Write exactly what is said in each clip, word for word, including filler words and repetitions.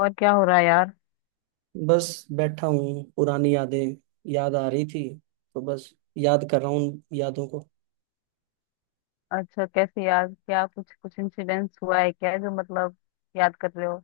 और क्या हो रहा है यार? बस बैठा हूँ, पुरानी यादें याद आ रही थी, तो बस याद कर रहा हूँ उन यादों को। अच्छा, कैसे यार? क्या कुछ कुछ इंसिडेंट्स हुआ है क्या जो मतलब याद कर रहे हो?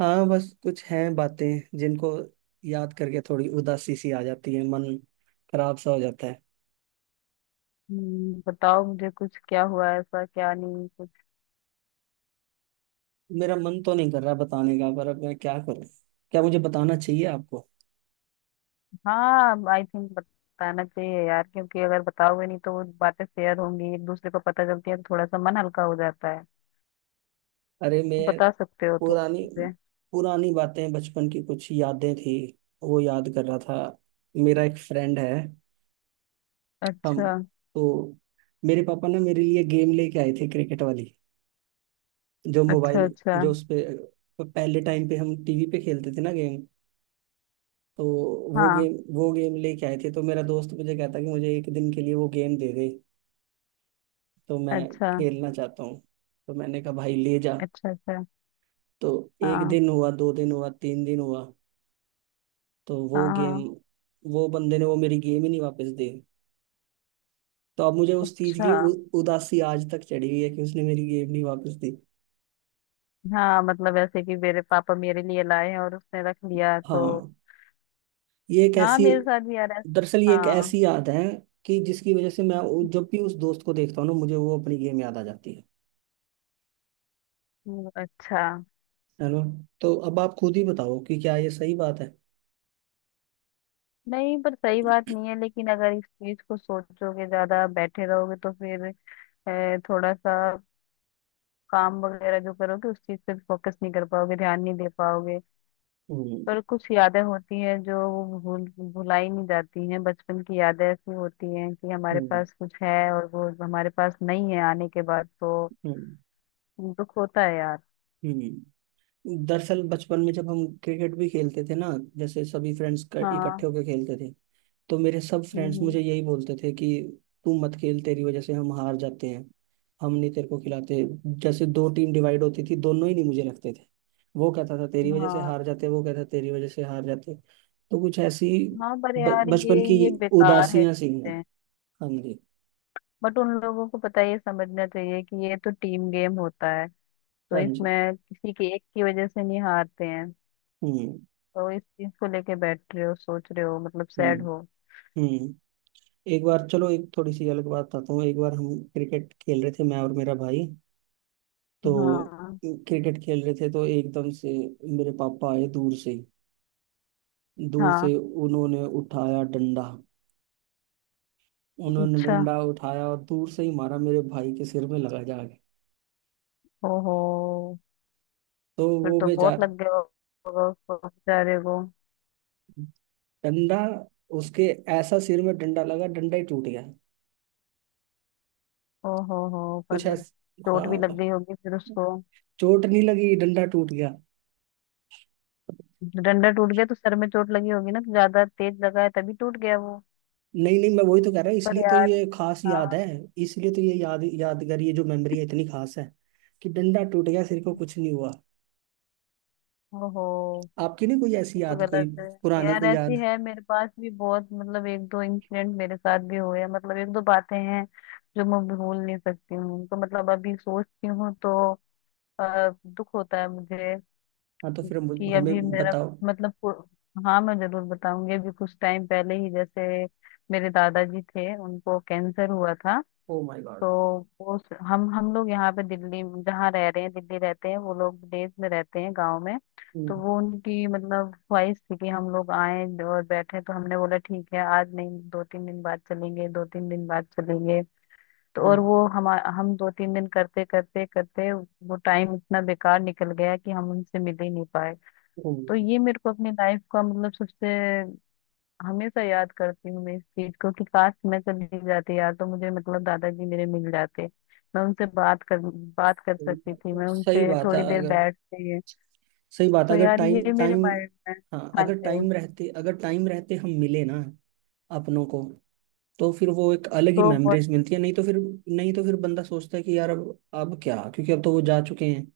हाँ, बस कुछ हैं बातें जिनको याद करके थोड़ी उदासी सी आ जाती है, मन खराब सा हो जाता है। हम्म, बताओ मुझे कुछ, क्या हुआ है ऐसा, क्या नहीं कुछ। मेरा मन तो नहीं कर रहा बताने का, पर अब मैं क्या करूँ, क्या मुझे बताना चाहिए आपको? हाँ, आई थिंक बताना चाहिए यार, क्योंकि अगर बताओगे नहीं तो वो बातें शेयर होंगी, एक दूसरे को पता चलती है तो थोड़ा सा मन हल्का हो जाता है। अरे तो मैं बता सकते हो तुम पुरानी मुझे। पुरानी बातें, बचपन की कुछ यादें थी, वो याद कर रहा था। मेरा एक फ्रेंड है। हम अच्छा, तो, मेरे पापा ना मेरे लिए गेम लेके आए थे, क्रिकेट वाली, जो अच्छा, मोबाइल, अच्छा। जो उस पे पहले टाइम पे हम टीवी पे खेलते थे ना गेम। तो वो हाँ, गेम वो गेम लेके आए थे, तो मेरा दोस्त मुझे कहता कि मुझे एक दिन के लिए वो गेम दे दे, तो मैं अच्छा, खेलना चाहता हूँ। तो मैंने कहा भाई ले जा। अच्छा, अच्छा। तो एक हाँ, दिन हुआ, दो दिन हुआ, तीन दिन हुआ, तो वो हाँ, गेम, हाँ। वो बंदे ने वो मेरी गेम ही नहीं वापस दी। तो अब मुझे उस चीज की अच्छा। उ, उदासी आज तक चढ़ी हुई है कि उसने मेरी गेम नहीं वापस दी। हाँ मतलब ऐसे कि मेरे पापा मेरे लिए लाए हैं और उसने रख लिया तो। हाँ, ये एक हाँ, ऐसी, मेरे साथ भी आ रहा है। दरअसल ये एक हाँ। ऐसी याद है कि जिसकी वजह से मैं वो- जब भी उस दोस्त को देखता हूँ ना, मुझे वो अपनी गेम याद आ जाती है। हम्म, अच्छा। है ना? तो अब आप खुद ही बताओ कि क्या ये सही बात है। नहीं, पर सही बात नहीं है, लेकिन अगर इस चीज को सोचोगे, ज्यादा बैठे रहोगे तो फिर अ, थोड़ा सा काम वगैरह जो करोगे उस चीज पे फोकस नहीं कर पाओगे, ध्यान नहीं दे पाओगे। हम्म पर कुछ यादें होती हैं जो वो भूल भुलाई नहीं जाती हैं। बचपन की यादें ऐसी होती हैं कि हमारे हम्म पास कुछ है और वो हमारे पास नहीं है आने के बाद, तो हम्म दुख होता है यार। हम्म। दरअसल बचपन में जब हम क्रिकेट भी खेलते थे ना, जैसे सभी फ्रेंड्स हाँ। इकट्ठे होकर खेलते थे, तो मेरे सब फ्रेंड्स हम्म, मुझे यही बोलते थे कि तू मत खेल, तेरी वजह से हम हार जाते हैं, हम नहीं तेरे को खिलाते। जैसे दो टीम डिवाइड होती थी, दोनों ही नहीं मुझे रखते थे। वो कहता था तेरी हम्म, वजह से हाँ। हार जाते, वो कहता तेरी वजह से हार जाते। तो कुछ ऐसी हाँ, पर ब- यार बचपन ये की ये बेकार है उदासियां सी हैं। चीजें। हाँ जी। बट उन लोगों को पता है, ये समझना चाहिए कि ये तो टीम गेम होता है, तो हाँ जी। इसमें किसी के एक की वजह से नहीं हारते हैं। हम्म। तो इस चीज को लेके बैठ रहे हो, सोच रहे हो, मतलब हम्म। सैड हो। हम्म। एक बार, चलो एक थोड़ी सी अलग बात बताता हूँ। एक बार हम क्रिकेट खेल रहे थे, मैं और मेरा भाई, तो हाँ, क्रिकेट खेल रहे थे, तो एकदम से मेरे पापा आए दूर से ही। दूर हाँ, से उन्होंने उठाया डंडा, उन्होंने अच्छा। डंडा उठाया और दूर से ही मारा, मेरे भाई के सिर में लगा जाके। ओहो। तो फिर वो तो बहुत बेचारा, लग गया होगा उसको बेचारे को। डंडा उसके ऐसा सिर में डंडा लगा, डंडा ही टूट गया। ओहो हो, कुछ पर ऐसा चोट भी लग हाँ। गई होगी फिर उसको। चोट नहीं लगी, डंडा टूट गया। डंडा टूट गया तो सर में चोट लगी होगी ना, तो ज्यादा तेज लगा है तभी टूट गया वो। नहीं नहीं, मैं वही तो कह रहा हूँ, पर इसलिए तो यार, ये खास याद हाँ, है। इसलिए तो ये याद यादगार, ये जो मेमोरी है इतनी खास है कि डंडा टूट गया, सिर को कुछ नहीं हुआ। ओहो, आपकी नहीं कोई ऐसी ये तो याद, कोई गलत है। पुरानी यार, कोई ऐसी याद? है मेरे पास भी बहुत, मतलब एक दो इंसिडेंट मेरे साथ भी हुए हैं, मतलब एक दो बातें हैं जो मैं भूल नहीं सकती हूँ, तो मतलब अभी सोचती हूँ तो अ, दुख होता है मुझे हाँ, तो फिर कि हम- अभी हमें मेरा बताओ। मतलब पु- हाँ, मैं जरूर बताऊंगी। अभी कुछ टाइम पहले ही जैसे मेरे दादाजी थे, उनको कैंसर हुआ था। ओ माय तो गॉड। वो स- हम हम लोग यहाँ पे दिल्ली जहाँ रह रहे हैं, दिल्ली रहते हैं, वो लोग विदेश में रहते हैं, गांव में। तो हम्म। वो उनकी मतलब ख्वाहिश थी कि हम लोग आए और बैठे, तो हमने बोला ठीक है आज नहीं, दो तीन दिन बाद चलेंगे, दो तीन दिन बाद चलेंगे। तो हम्म। और वो हम हम दो तीन दिन करते करते करते वो टाइम इतना बेकार निकल गया कि हम उनसे मिल ही नहीं पाए। तो हम्म। ये मेरे को अपनी लाइफ का मतलब सबसे, हमेशा याद करती हूँ मैं इस चीज को, कि काश मैं चली जाती यार, तो मुझे मतलब दादाजी मेरे मिल जाते। मैं उनसे बात कर बात कर सही सकती बात थी, है, मैं सही उनसे बात है। थोड़ी देर अगर बैठते। सही बात है, तो अगर यार टाइम ये मेरे टाइम माइंड में, हाँ, हाँ अगर जी, टाइम रहते, अगर टाइम रहते हम मिले ना अपनों को, तो फिर वो एक अलग ही तो बहुत, मेमोरीज मिलती है। नहीं तो फिर, नहीं तो फिर बंदा सोचता है कि यार अब अब क्या, क्योंकि अब तो वो जा चुके हैं।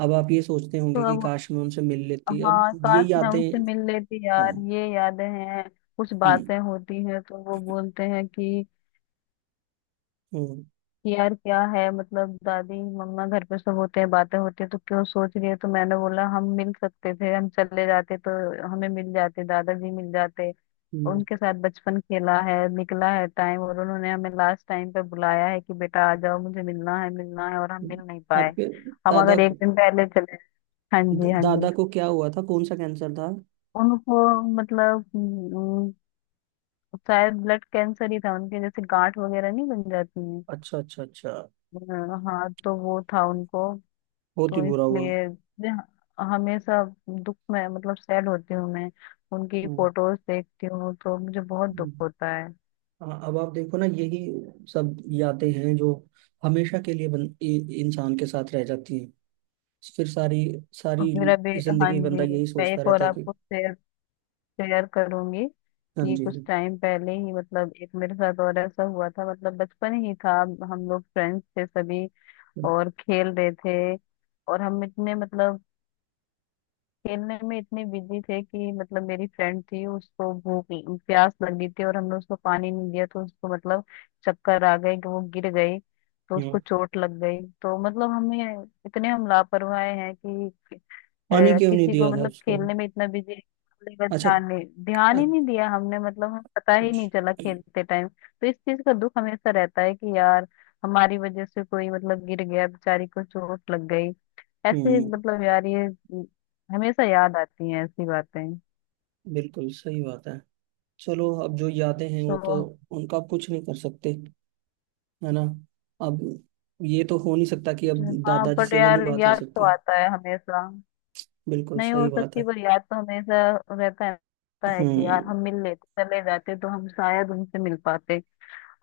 अब आप ये सोचते तो होंगे कि अब, काश मैं उनसे मिल लेती, अब हाँ ये काश मैं यादें। उनसे मिल लेती हाँ। यार, ये यादें हैं। कुछ हम्म। बातें होती हैं तो वो बोलते हैं कि हम्म। यार क्या है, मतलब दादी, मम्मा, घर पे सब होते हैं, बातें होती है तो क्यों सोच रही है। तो मैंने बोला हम मिल सकते थे, हम चले जाते तो हमें मिल जाते, दादाजी मिल जाते। हम्म। उनके साथ बचपन खेला है, निकला है टाइम, और उन्होंने हमें लास्ट टाइम पे बुलाया है कि बेटा आ जाओ, मुझे मिलना है, मिलना है, और हम मिल नहीं हम्म। पाए। आपके हम दादा अगर एक को, दिन पहले चले। हाँ द- जी, हाँ जी। दादा को क्या हुआ था, कौन सा कैंसर था? उनको मतलब हम्म, शायद ब्लड कैंसर ही था उनके, जैसे गांठ वगैरह नहीं बन जाती है। अच्छा अच्छा अच्छा। हाँ, तो वो था उनको, बहुत ही तो बुरा हुआ। इसलिए जहाँ- हमेशा दुख में मतलब सैड होती हूँ मैं। उनकी हम्म। फोटोज देखती हूँ तो मुझे बहुत दुख हम्म। होता है। हाँ, अब आप देखो ना, यही सब यादें हैं जो हमेशा के लिए बन, इ, इंसान के साथ रह जाती हैं। फिर सारी और सारी फिर अभी, हाँ जिंदगी बंदा जी, यही मैं सोचता एक और रहता है कि। आपको शेयर शेयर करूंगी हाँ कि जी। कुछ टाइम पहले ही मतलब एक मेरे साथ और ऐसा हुआ था, मतलब बचपन ही था। हम लोग फ्रेंड्स थे सभी और खेल रहे थे, और हम इतने मतलब खेलने में इतने बिजी थे कि मतलब मेरी फ्रेंड थी, उसको भूख प्यास लगी थी और हमने उसको पानी नहीं दिया, तो उसको मतलब चक्कर आ गए कि वो गिर गई, तो हम्म। उसको चोट लग गई। तो मतलब हमें इतने हम लापरवाह हैं कि पानी अ, क्यों नहीं किसी को दिया था मतलब, उसको? खेलने में इतना बिजी है, का अच्छा। ध्यान नहीं ध्यान अच्छा। ही नहीं दिया हमने, मतलब हमें पता ही नहीं चला खेलते टाइम। तो इस चीज का दुख हमेशा रहता है कि यार हमारी वजह से कोई मतलब गिर गया, बेचारी को चोट लग गई, ऐसे हम्म। मतलब यार ये अम, हमेशा याद आती हैं ऐसी बातें। बिल्कुल सही बात है। चलो अब जो यादें हैं वो तो तो, उनका आप कुछ नहीं कर सकते, है ना? अब ये तो हो नहीं सकता कि अब जो- हाँ, दादाजी बट से भी नहीं यार बात हो याद तो सकती। आता है हमेशा। बिल्कुल नहीं सही हो बात सकती, है। पर याद तो हमेशा रहता है, रहता है कि यार हम्म। हम मिल लेते, चले जाते तो हम शायद उनसे मिल पाते।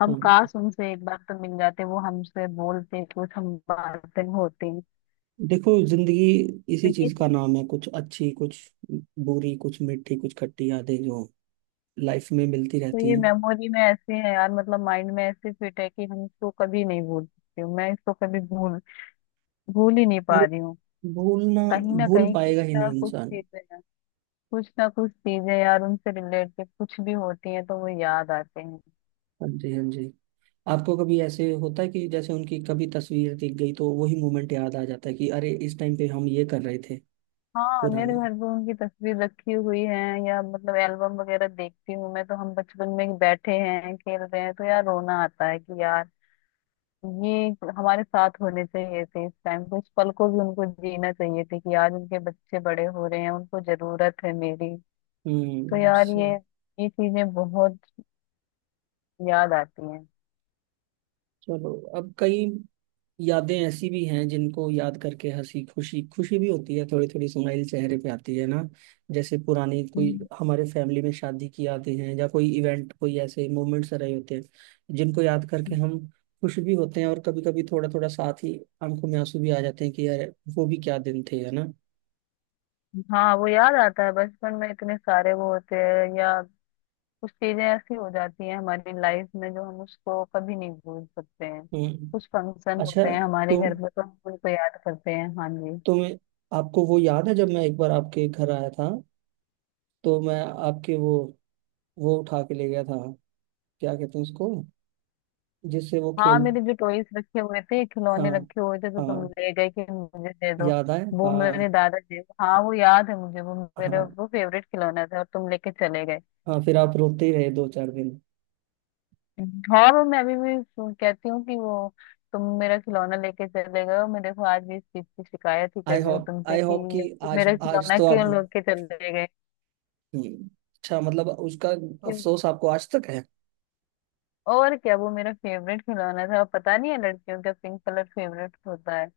हम हाँ। काश उनसे एक बार तो मिल जाते, वो हमसे बोलते कुछ, हम बातें होती। देखो जिंदगी तो इसी ये चीज का नाम है, कुछ अच्छी, कुछ बुरी, कुछ मीठी, कुछ खट्टी यादें जो लाइफ में मिलती तो रहती ये हैं। मेमोरी में ऐसे है यार, मतलब माइंड में ऐसे फिट है कि हम इसको कभी नहीं भूल सकते, मैं इसको कभी भूल भूल ही नहीं पा भूल, रही हूँ। भूलना, कहीं ना भूल कहीं कुछ पाएगा ही ना नहीं कुछ इंसान। चीजें हैं। कुछ ना कुछ चीजें यार उनसे रिलेटेड कुछ भी होती हैं तो वो याद आते हैं। हाँ जी। हाँ जी। आपको कभी ऐसे होता है कि जैसे उनकी कभी तस्वीर दिख गई, तो वही मोमेंट याद आ जाता है कि अरे इस टाइम पे हम ये कर रहे थे, हाँ, मेरे पुराने। घर पे उनकी तस्वीर रखी हुई है या मतलब एल्बम वगैरह देखती हूँ मैं, तो हम बचपन में बैठे हैं खेल रहे हैं, तो यार रोना आता है कि यार ये हमारे साथ होने चाहिए थे इस टाइम, कुछ पल को भी उनको जीना चाहिए थे, कि आज उनके बच्चे बड़े हो रहे हैं, उनको जरूरत है मेरी। तो हम्म। यार सो- ये ये चीजें बहुत याद आती हैं। चलो अब कई यादें ऐसी भी हैं जिनको याद करके हंसी खुशी, खुशी भी होती है, थोड़ी थोड़ी स्माइल चेहरे पे आती है ना, जैसे पुरानी कोई हम्म। हमारे फैमिली में शादी की यादें हैं, या कोई इवेंट, कोई ऐसे मोमेंट्स रहे होते हैं जिनको याद करके हम खुश भी होते हैं, और कभी कभी थोड़ा थोड़ा साथ ही आंखों में आंसू भी आ जाते हैं कि यार वो भी क्या दिन थे, है ना? हाँ, वो याद आता है बचपन में इतने सारे वो होते हैं, या कुछ चीजें ऐसी हो जाती हैं हमारी लाइफ में जो हम उसको कभी नहीं भूल सकते हैं। हम्म। कुछ फंक्शन अच्छा, होते हैं हमारे तो घर में तो हम उनको याद करते हैं, हाँ जी। तुम्हें, आपको वो याद है जब मैं एक बार आपके घर आया था, तो मैं आपके वो वो उठा के ले गया था, क्या कहते हैं उसको, जिससे वो हाँ, खेल। मेरे जो टॉयज रखे हुए थे, हाँ। खिलौने रखे हुए थे, तो तुम हाँ। ले गए कि मुझे दे दो। याद आए, वो मेरे हाँ। दादाजी, हाँ, वो याद है मुझे, वो मेरे हाँ। वो फेवरेट खिलौना था और तुम लेके चले गए। हाँ, फिर आप रोते ही रहे दो चार दिन। और वो मैं अभी भी सु- कहती हूँ कि वो तुम मेरा खिलौना लेके चले गए हो। मैं देखो, आज भी इस चीज की शिकायत ही कर आई रही हूँ होप, तुमसे आई कि होप कि यार तुम आज, मेरा आज खिलौना तो आप। क्यों लेके चले गए? हम्म, अच्छा, मतलब उसका क्यों- अफसोस आपको आज तक है? और क्या, वो मेरा फेवरेट खिलौना था, पता नहीं है, लड़कियों का पिंक कलर फेवरेट होता है।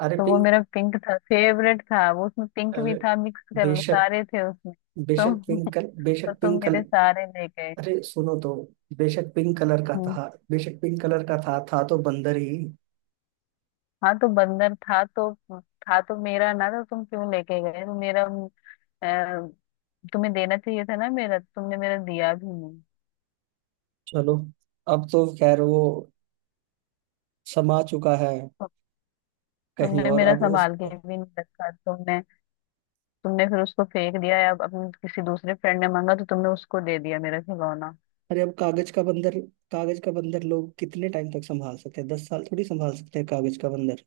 अरे तो वो पिंक, मेरा पिंक था फेवरेट था वो, उसमें पिंक भी अरे था, मिक्स कर बेशक, सारे थे उसमें। बेशक तुम पिंक कल तो, बेशक तुम पिंक कल मेरे सारे ले गए। अरे सुनो तो, बेशक पिंक कलर का हम्म, था बेशक पिंक कलर का था था तो बंदर ही। हाँ तो बंदर था तो, था तो मेरा ना, तो तुम क्यों लेके गए? तो मेरा अ, तुम्हें देना चाहिए था ना मेरा, तो तुमने मेरा दिया भी नहीं। चलो अब तो खैर वो समा चुका है तो कहीं तुमने और, मेरा अब उस, संभाल के भी नहीं रखा तुमने। तुमने फिर उसको फेंक दिया या अपने किसी दूसरे फ्रेंड ने मांगा तो तुमने उसको दे दिया मेरा खिलौना। अरे अब कागज का बंदर, कागज का बंदर लोग कितने टाइम तक संभाल सकते हैं? दस साल थोड़ी संभाल सकते हैं कागज का बंदर।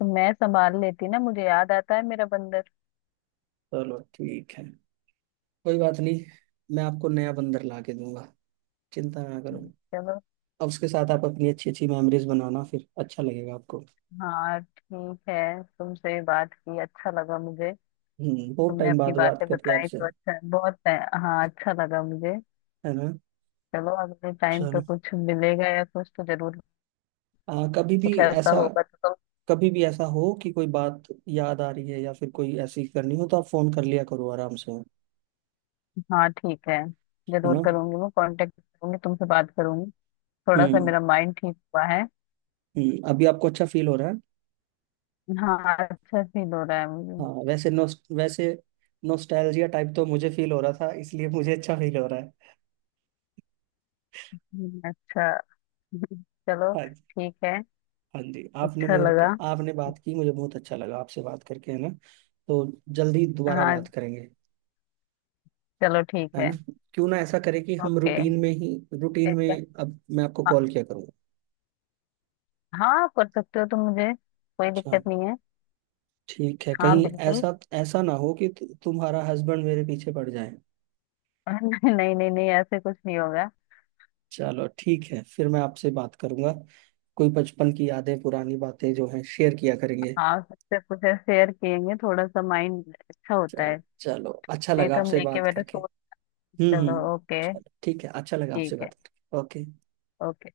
तो मैं संभाल लेती ना, मुझे याद आता है मेरा बंदर। चलो ठीक है, कोई बात नहीं, मैं आपको नया बंदर ला के दूंगा, चिंता ना करो। चलो, अब उसके साथ आप अपनी अच्छी अच्छी मेमोरीज बनाना, फिर अच्छा लगेगा आपको। हाँ ठीक है, तुमसे भी बात की अच्छा लगा मुझे। हम्म। बहुत तुमने टाइम अपनी बाद बात बातें करके बताई आपसे, तो अच्छा बहुत है। हाँ, अच्छा लगा मुझे। है ना? चलो, अगले टाइम पे चलो, कुछ मिलेगा या कुछ तो जरूर, आ, कभी भी कुछ ऐसा ऐसा, होगा तो। कभी भी ऐसा हो कि कोई बात याद आ रही है, या फिर कोई ऐसी करनी हो, तो आप फोन कर लिया करो आराम से, है तुम, हाँ ठीक है, जरूर ना? करूंगी, मैं कांटेक्ट करूंगी, तुमसे बात करूंगी। थोड़ा सा हम्म। मेरा माइंड ठीक हुआ है। हम्म, अभी आपको अच्छा फील हो रहा है? हाँ, अच्छा फील हो रहा है मुझे। हाँ, वैसे नो वैसे नोस्टैल्जिया टाइप तो मुझे फील हो रहा था, इसलिए मुझे अच्छा फील हो रहा है। हम्म, अच्छा। चलो हाँ जी। ठीक है, हाँ जी, आपने अच्छा मेरे को, लगा, आपने बात की, मुझे बहुत अच्छा लगा आपसे बात करके, है ना? तो जल्दी दोबारा हाँ, बात करेंगे, चलो ठीक है है, ना? क्यों ना ऐसा करें कि हम ओके, रूटीन में ही, रूटीन ठीक है। में, अब मैं आपको कॉल किया करूँगा। हाँ, कर सकते हो तुम मुझे, कोई अच्छा, दिक्कत नहीं है। ठीक है, हाँ, कहीं बिल्कुल। ऐसा, ऐसा ना हो कि तु- तुम्हारा हस्बैंड मेरे पीछे पड़ जाए। नहीं, नहीं, नहीं, नहीं, ऐसे कुछ नहीं होगा। चलो ठीक है, फिर मैं आपसे बात करूंगा। कोई बचपन की यादें, पुरानी बातें जो हैं, शेयर किया करेंगे। हाँ, सबसे कुछ शेयर किएंगे, थोड़ा सा माइंड अच्छा होता चल है। चलो, अच्छा नहीं लगा तो हम आपसे लेके बात बैठे करके। सोच। हम्म। चलो हम्म। ओके, चलो ठीक है, अच्छा लगा आपसे ठीक है, बात करके। ओके। ओके।